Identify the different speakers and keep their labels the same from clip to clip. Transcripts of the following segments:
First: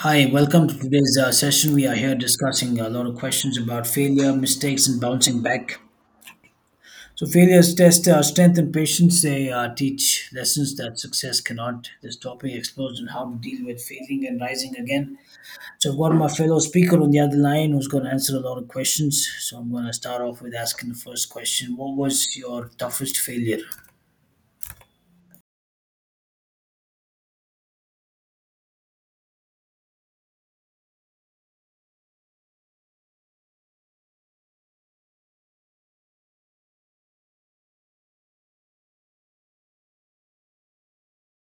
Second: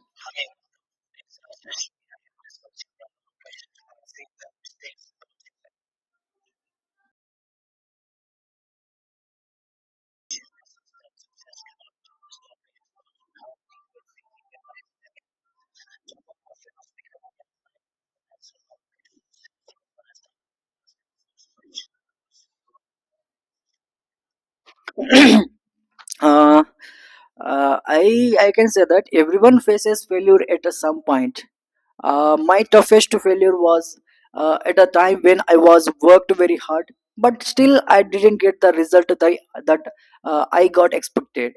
Speaker 1: Hi, welcome to today's session. We are here discussing a lot of questions about failure, mistakes, and bouncing back. So, failures test strength and patience. They teach lessons that success cannot. This topic explores on how to deal with failing and rising again. So, I've got my fellow speaker on the other line who's going to answer a lot of questions. So, I'm going to start off with asking the first question. What was your toughest failure?
Speaker 2: uh, I can say that everyone faces failure at a some point. My toughest failure was at a time when I was worked very hard, but still I didn't get the result that I got expected,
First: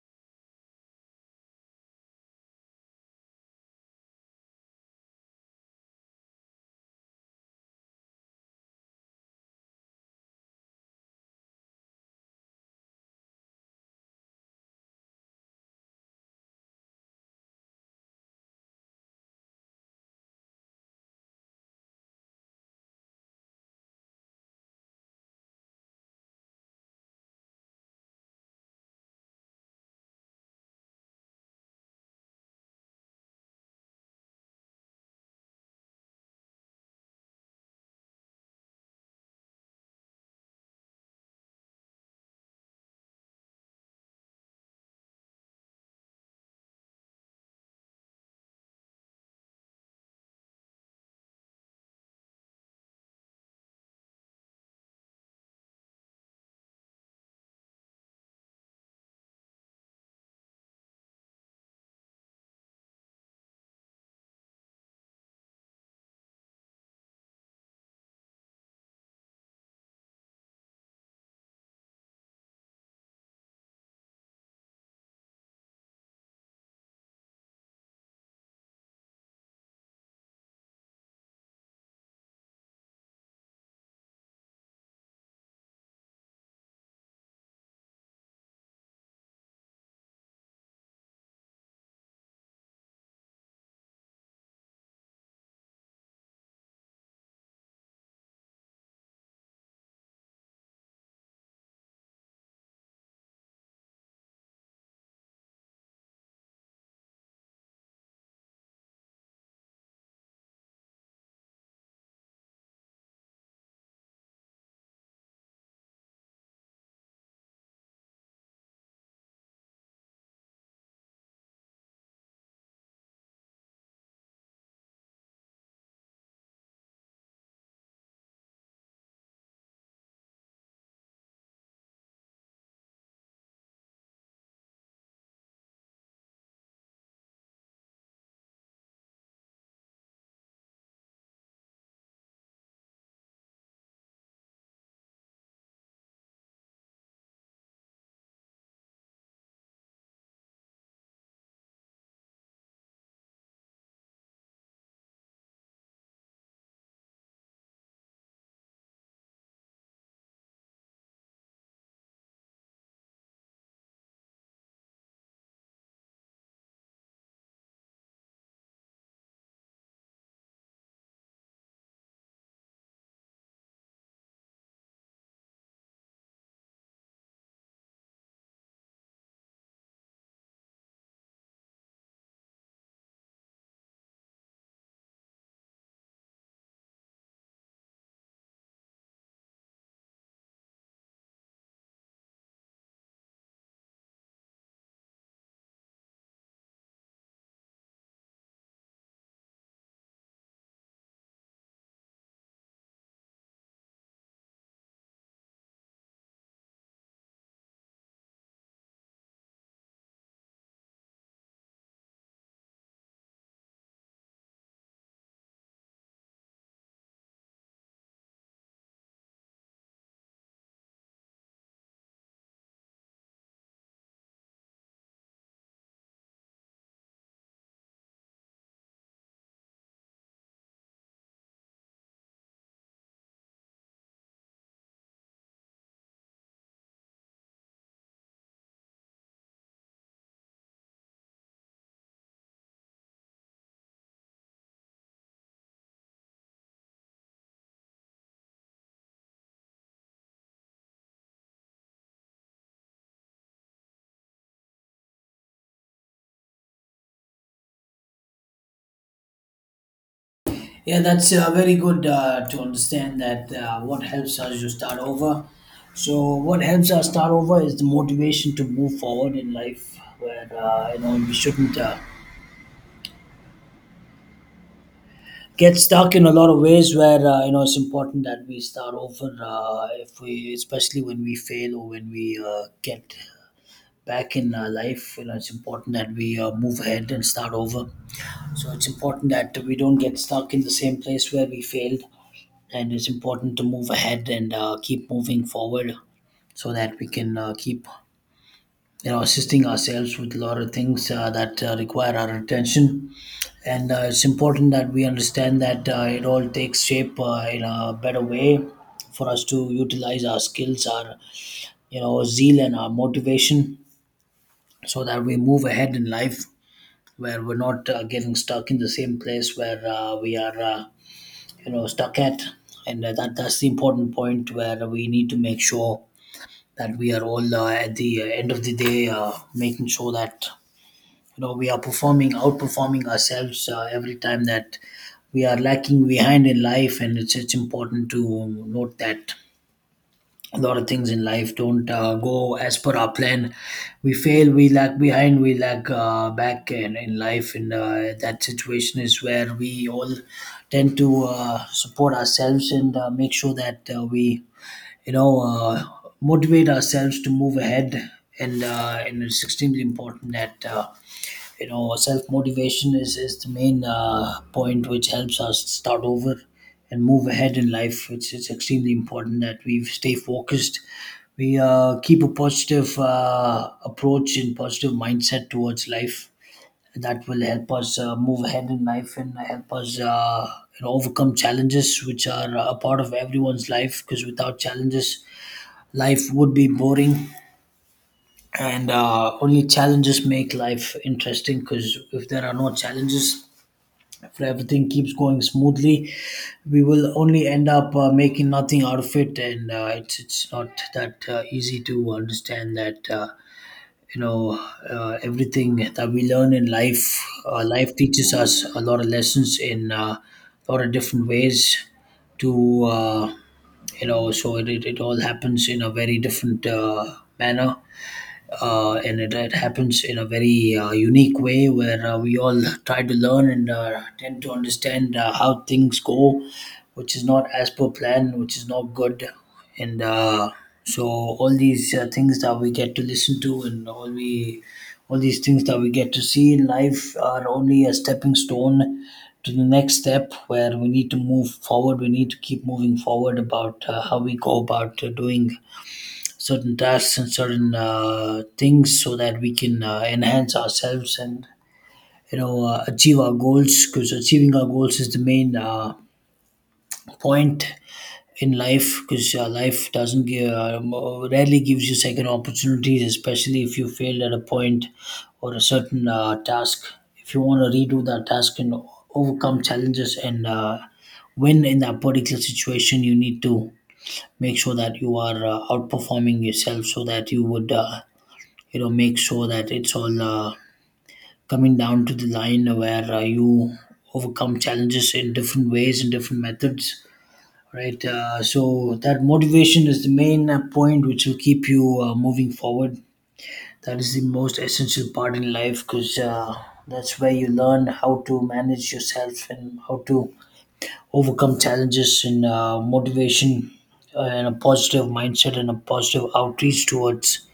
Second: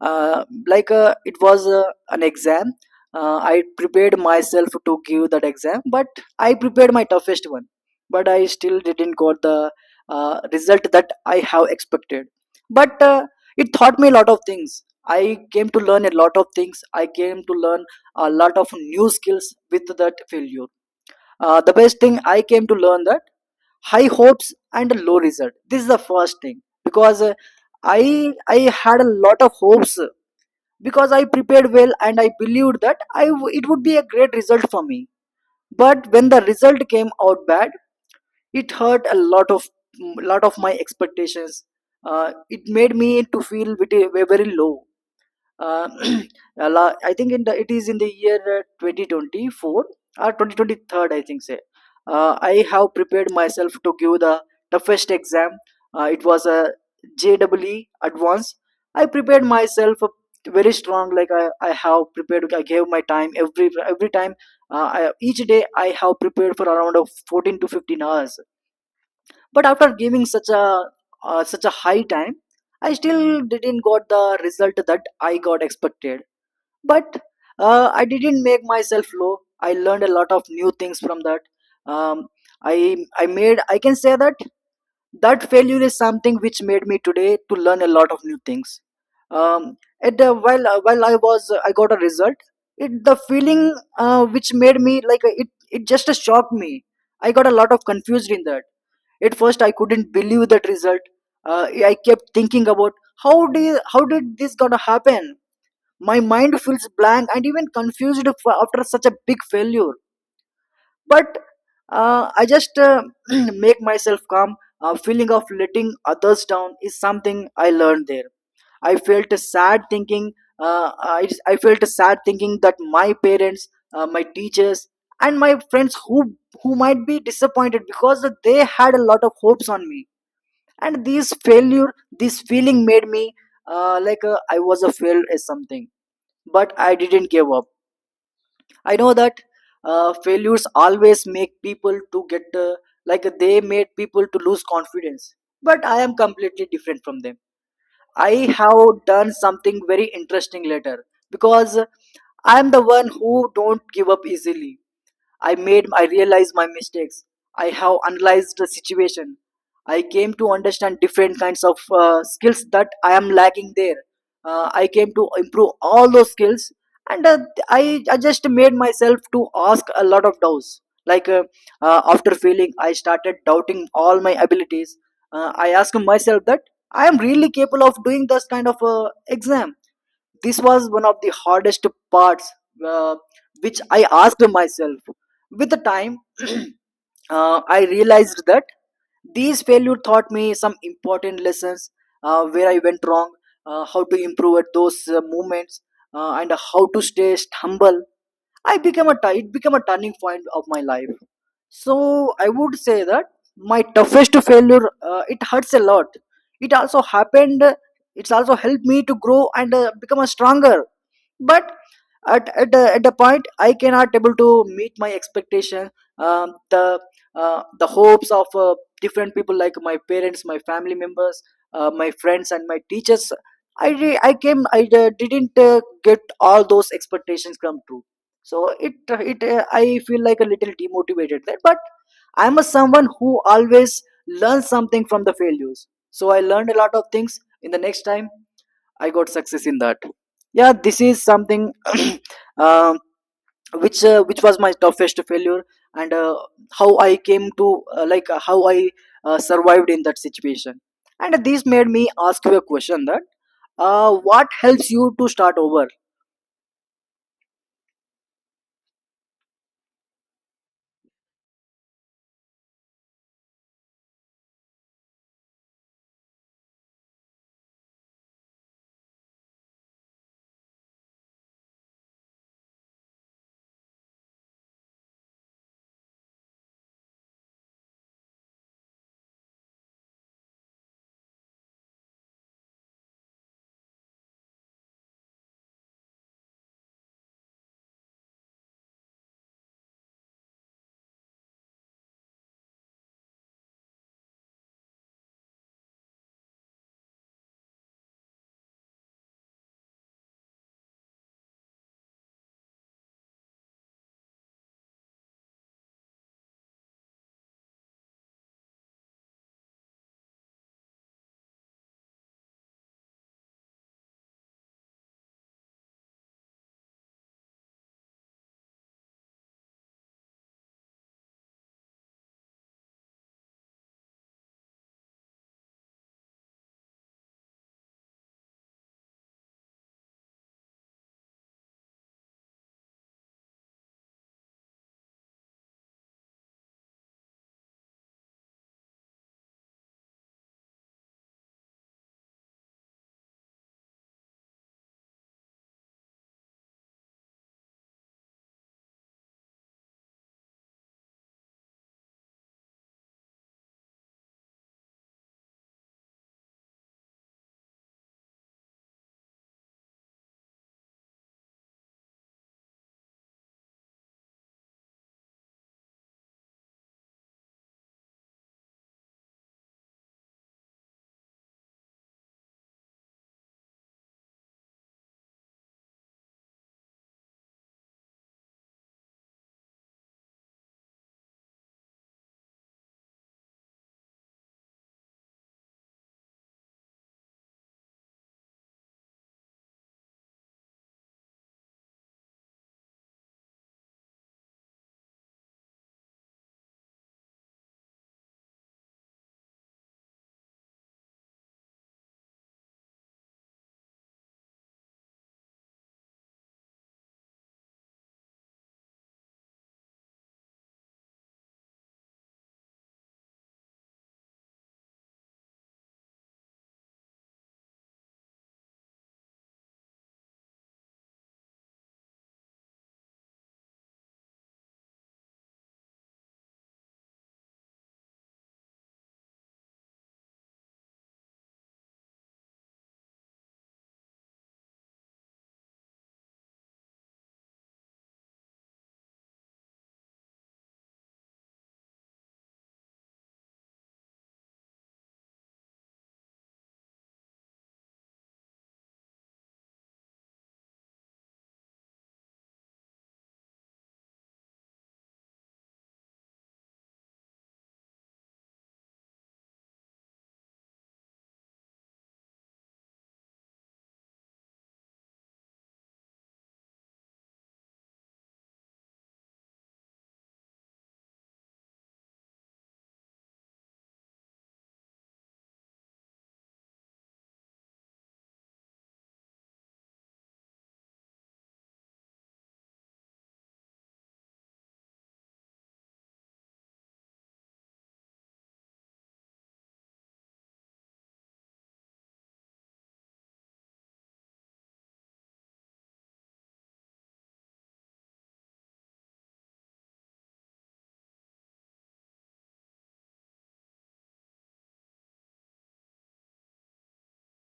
Speaker 2: like it was an exam. I prepared myself to give that exam, but I prepared my toughest one, but I still didn't got the result that I have expected. But it taught me a lot of things. I came to learn a lot of things. I came to learn a lot of new skills with that failure. The best thing I came to learn that high hopes and low result, this is the first thing, because i I had a lot of hopes, because I prepared well and I believed that it would be a great result for me. But when the result came out bad, it hurt a lot of my expectations. It made me to feel very low. uh, I think it is in the year 2024 or 2023, I think. Say, I have prepared myself to give the toughest exam. It was a JEE Advanced. I prepared myself very strong. Like I have prepared. I gave my time every time. Each day I have prepared for around of 14 to 15 hours. But after giving such a high time, I still didn't got the result that I got expected, but I didn't make myself low. I learned a lot of new things from that. um, i I can say that that failure is something which made me today to learn a lot of new things. Um, at the, while uh, while i was I got a result, it the feeling, which made me, like, it just shocked me. I got a lot of confused in that. At first, I couldn't believe that result. uh, I kept thinking about how did this gonna happen. My mind feels blank and even confused after such a big failure. But I just make myself calm. A feeling of letting others down is something I learned there. I felt sad thinking uh, I, I felt sad thinking that my parents, my teachers, and my friends who might be disappointed because they had a lot of hopes on me. And this failure, this feeling made me like I was a failed as something. But I didn't give up. I know that failures always make people to get, like, they made people to lose confidence. But I am completely different from them. I have done something very interesting later, because I am the one who don't give up easily. I realized my mistakes. I have analyzed the situation. I came to understand different kinds of skills that I am lacking there. I came to improve all those skills, and I just made myself to ask a lot of doubts. Like, after failing, I started doubting all my abilities. I asked myself that I am really capable of doing this kind of exam. This was one of the hardest parts, uh, which I asked myself. With the time, I realized that these failure taught me some important lessons: where I went wrong, how to improve at those moments, and how to stay humble. I became a t- it became a turning point of my life. So I would say that my toughest failure, it hurts a lot. It also happened, it's also helped me to grow and become a stronger. But at a point, I cannot able to meet my expectation, um, the the hopes of different people like my parents, my family members, my friends, and my teachers. I re- i came i uh, didn't get all those expectations come true. So it I feel like a little demotivated there, but I'm a someone who always learns something from the failures. So I learned a lot of things in the next time. I got success in that. Yeah, this is something. um which was my toughest failure, and how I came to like how I survived in that situation. And this made me ask you a question that, what helps you to start over?
Speaker 1: Yeah, that's very good to understand that what helps us to start over. So, what helps us start over is the motivation to move forward in life. Where we shouldn't get stuck in a lot of ways. Where it's important that we start over. If we, especially when we fail or when we get back in life, it's important that we move ahead and start over. So it's important that we don't get stuck in the same place where we failed, and it's important to move ahead and keep moving forward so that we can keep assisting ourselves with a lot of things that require our attention. And it's important that we understand that it all takes shape in a better way for us to utilize our skills, our zeal and our motivation so that we move ahead in life, where we're not getting stuck in the same place where we are stuck at. And that's the important point where we need to make sure that we are all at the end of the day making sure that we are performing, outperforming ourselves every time that we are lacking behind in life. And it's important to note that a lot of things in life don't go as per our plan. We fail, we lag behind, we lag back in life, and that situation is where we all tend to support ourselves and make sure that we you know uh, motivate ourselves to move ahead. And it's extremely important that self motivation is the main point which helps us start over and move ahead in life. It's extremely important that we stay focused, we keep a positive approach and positive mindset towards life. That will help us move ahead in life and help us overcome challenges, which are a part of everyone's life, because without challenges life would be boring. And only challenges make life interesting, because if there are no challenges, if everything keeps going smoothly, we will only end up making nothing out of it. And it's not that easy to understand that you know everything that we learn in life, life teaches us a lot of lessons in a lot of different ways to so it all happens in a very different manner. And it happens in a very unique way where we all try to learn and tend to understand how things go, which is not as per plan, which is not good. And so all these things that we get to listen to and all these things that we get to see in life are only a stepping stone to the next step, where we need to move forward. We need to keep moving forward about how we go about doing certain tasks and certain things so that we can enhance ourselves and achieve our goals, because achieving our goals is the main point in life, because life doesn't give rarely gives you second opportunities, especially if you failed at a point or a certain task. If you want to redo that task and overcome challenges and win in that particular situation, you need to make sure that you are outperforming yourself so that you would make sure that it's all coming down to the line where you overcome challenges in different ways and different methods. Right, so that motivation is the main point which will keep you moving forward. That is the most essential part in life, because that's where you learn how to manage yourself and how to overcome challenges. And motivation and a positive mindset and a positive outreach towards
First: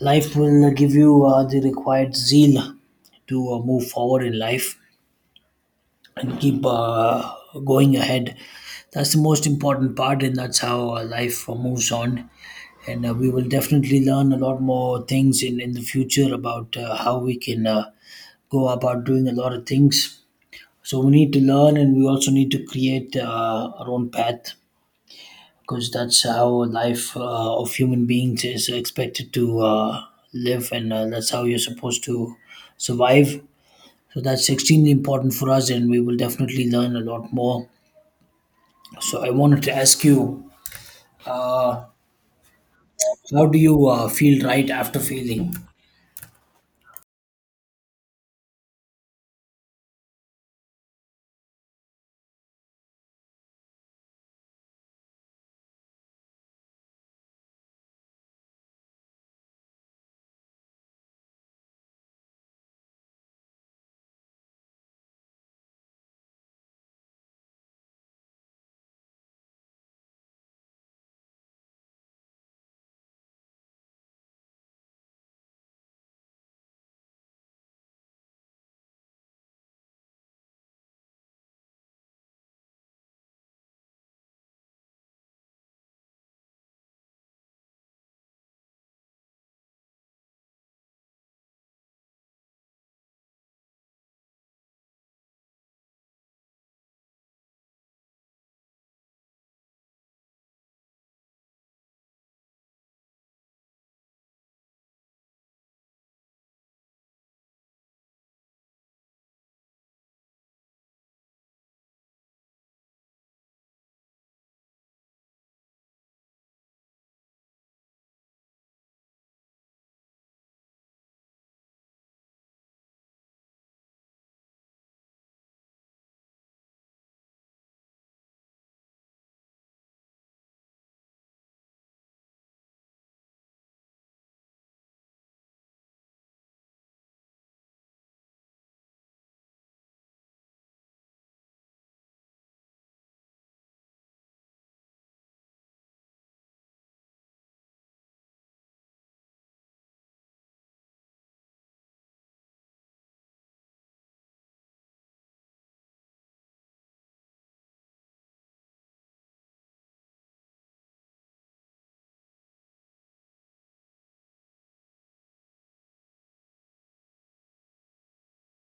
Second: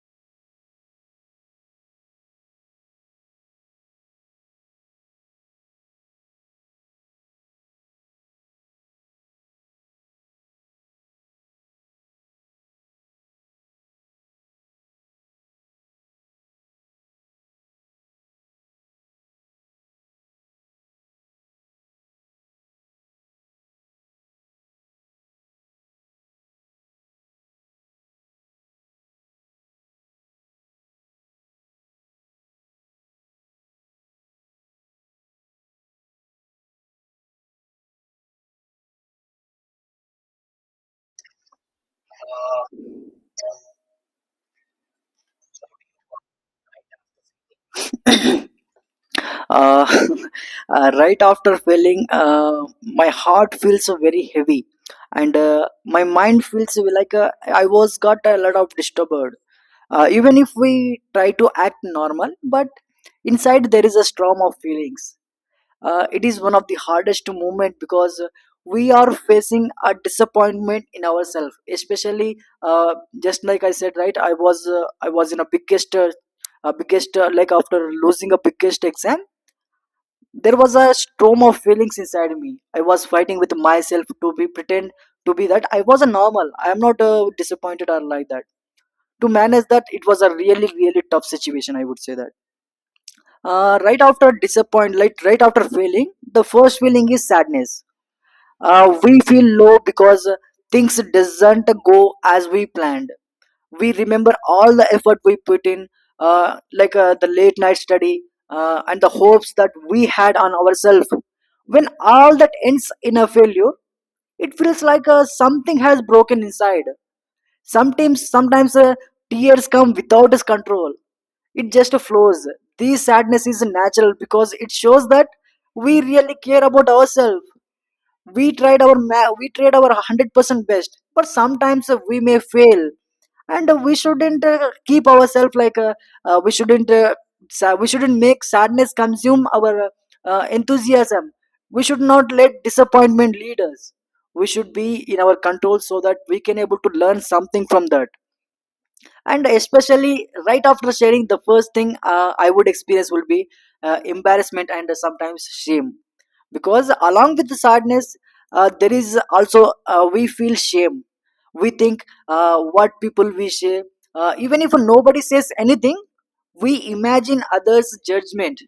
Speaker 1: life will give you the required zeal to move forward in life and keep going ahead. That's the most important part, and that's how life moves on. And we will definitely learn a lot more things in the future about how we can go about doing a lot of things. So we need to learn, and we also need to create our own path, because that's how life of human beings is expected to live, and that's how you're supposed to survive. So that's extremely important for us, and we will definitely learn a lot more. So I wanted to ask you, uh, how do you feel right after failing?
Speaker 2: uh, right after failing, my heart feels very heavy, and my mind feels like I was got a lot of disturbed. Even if we try to act normal, but inside there is a storm of feelings. It is one of the hardest moment, because we are facing a disappointment in ourselves, especially uh, just like I said. Right, I was in a biggest, like after losing a biggest exam. There was a storm of feelings inside me. I was fighting with myself to be pretend to be that I was a normal, I am not disappointed or like that. To manage that, it was a really really tough situation, I would say that. Right after disappointment, like right after failing, the first feeling is sadness. We feel low because things doesn't go as we planned. We remember all the effort we put in, like the late night study, and the hopes that we had on ourselves. When all that ends in a failure, it feels like something has broken inside. Sometimes, tears come without his control. It just flows. This sadness is natural because it shows that we really care about ourselves. We tried our 100% best, but sometimes we may fail, and we shouldn't keep ourselves like, uh, we shouldn't uh, we shouldn't make sadness consume our enthusiasm. We should not let disappointment lead us. We should be in our control so that we can able to learn something from that. And especially right after sharing, the first thing I would experience will be embarrassment and sometimes shame, because along with the sadness, there is also, we feel shame. We think, what people we say. Even if nobody says anything, we imagine others judgment,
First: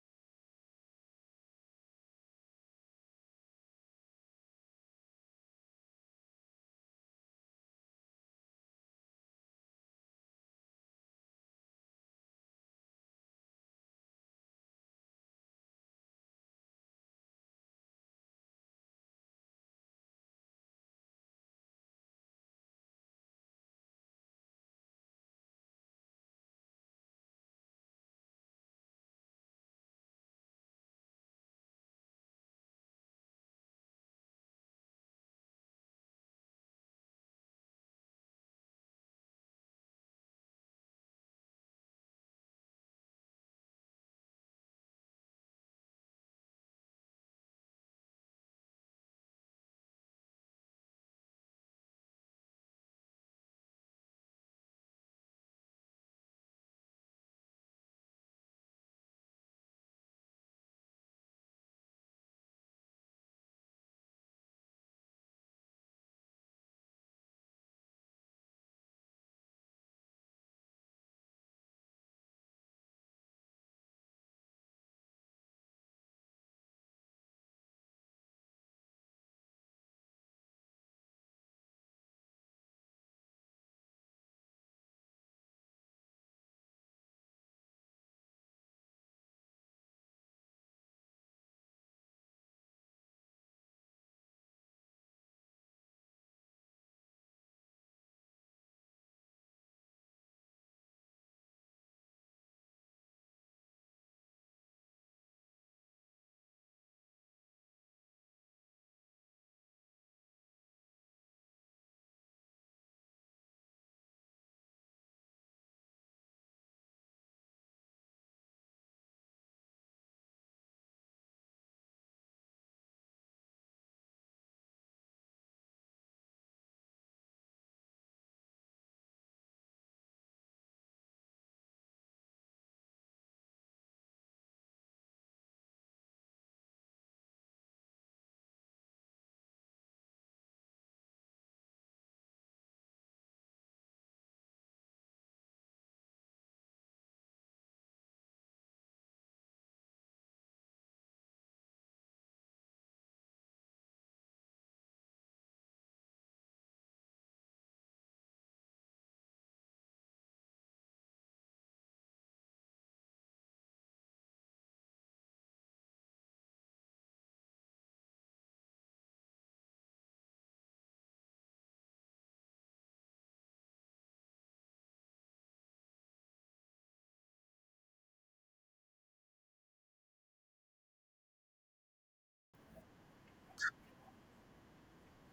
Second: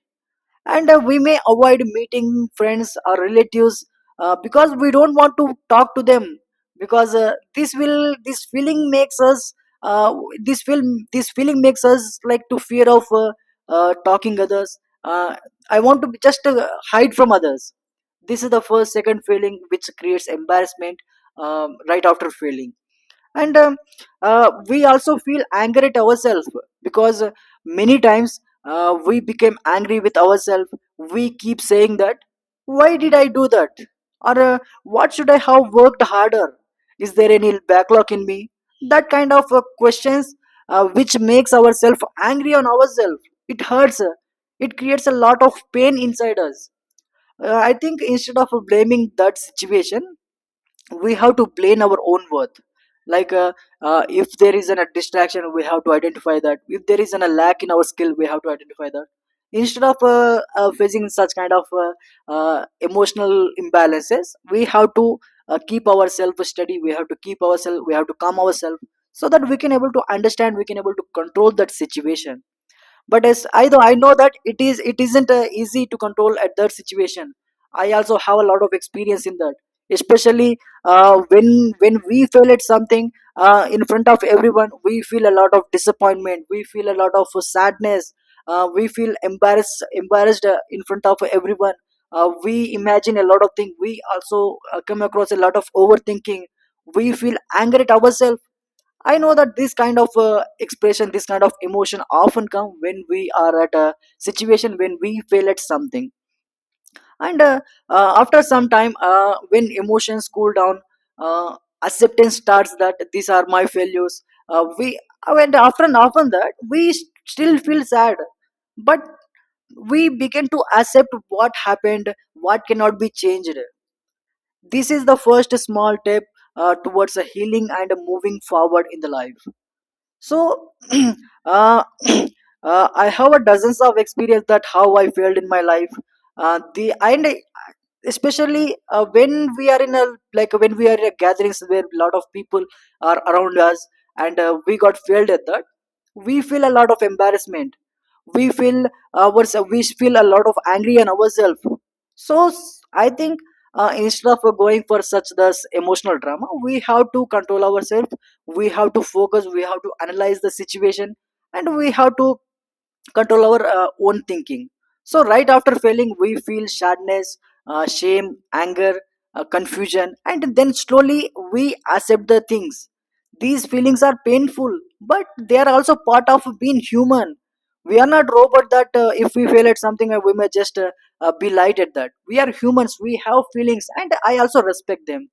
Speaker 2: and we may avoid meeting friends or relatives, because we don't want to talk to them, because this feeling makes us, uh, this feeling makes us like to fear of talking others. uh, I want to just hide from others. This is the first second feeling which creates embarrassment, right after failing. And we also feel angry at ourselves, because many times we became angry with ourselves. We keep saying that, why did I do that? Or what should I have worked harder? Is there any backlog in me? That kind of questions, which makes ourselves angry on ourselves. It hurts, it creates a lot of pain inside us. I think, instead of blaming that situation, we have to plan our own worth. Like, if there is a distraction, we have to identify that. If there is a lack in our skill, we have to identify that. Instead of facing such kind of emotional imbalances, we have to keep ourselves steady. We have to calm ourselves, so that we can able to understand, we can able to control that situation. But as I know, that it isn't easy to control at that situation. I also have a lot of experience in that, especially when we fail at something, in front of everyone. We feel a lot of disappointment, we feel a lot of sadness, we feel embarrassed in front of everyone. We imagine a lot of things, we also come across a lot of overthinking. We feel angry at ourselves. I know that this kind of expression, this kind of emotion often come when we are at a situation when we fail at something. And after some time, when emotions cool down, uh, acceptance starts that these are my failures. We And often that we still feel sad, but we begin to accept what happened, what cannot be changed. This is the first small step towards a healing and a moving forward in the life. So I have a dozens of experience that how I failed in my life. uh, the and I- Especially when we are in a, gatherings where a lot of people are around us, and we got failed at that. We feel a lot of embarrassment, we feel we feel a lot of angry on ourselves. So, I think instead of going for such this emotional drama, we have to control ourselves. We have to focus, we have to analyze the situation, and we have to control our own thinking. So, right after failing, we feel sadness, shame, anger, confusion, and then slowly we accept the things. These feelings are painful, but they are also part of being human. We are not robot that, if we fail at something, we may just be light at that. We are humans, we have feelings, and I also respect them.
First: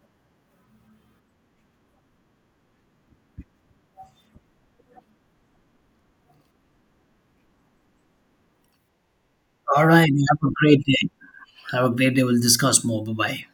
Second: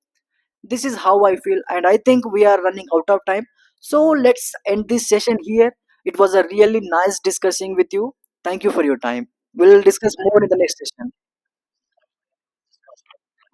Speaker 2: This is how I feel, and I think we are running out of time, so let's end this session here. It was a really nice discussing with you. Thank you for your time. We'll
Speaker 1: All right,
Speaker 2: discuss more
Speaker 1: have
Speaker 2: in
Speaker 1: a
Speaker 2: the next
Speaker 1: great day.
Speaker 2: session.
Speaker 1: Have a great day, we'll discuss more. Bye bye.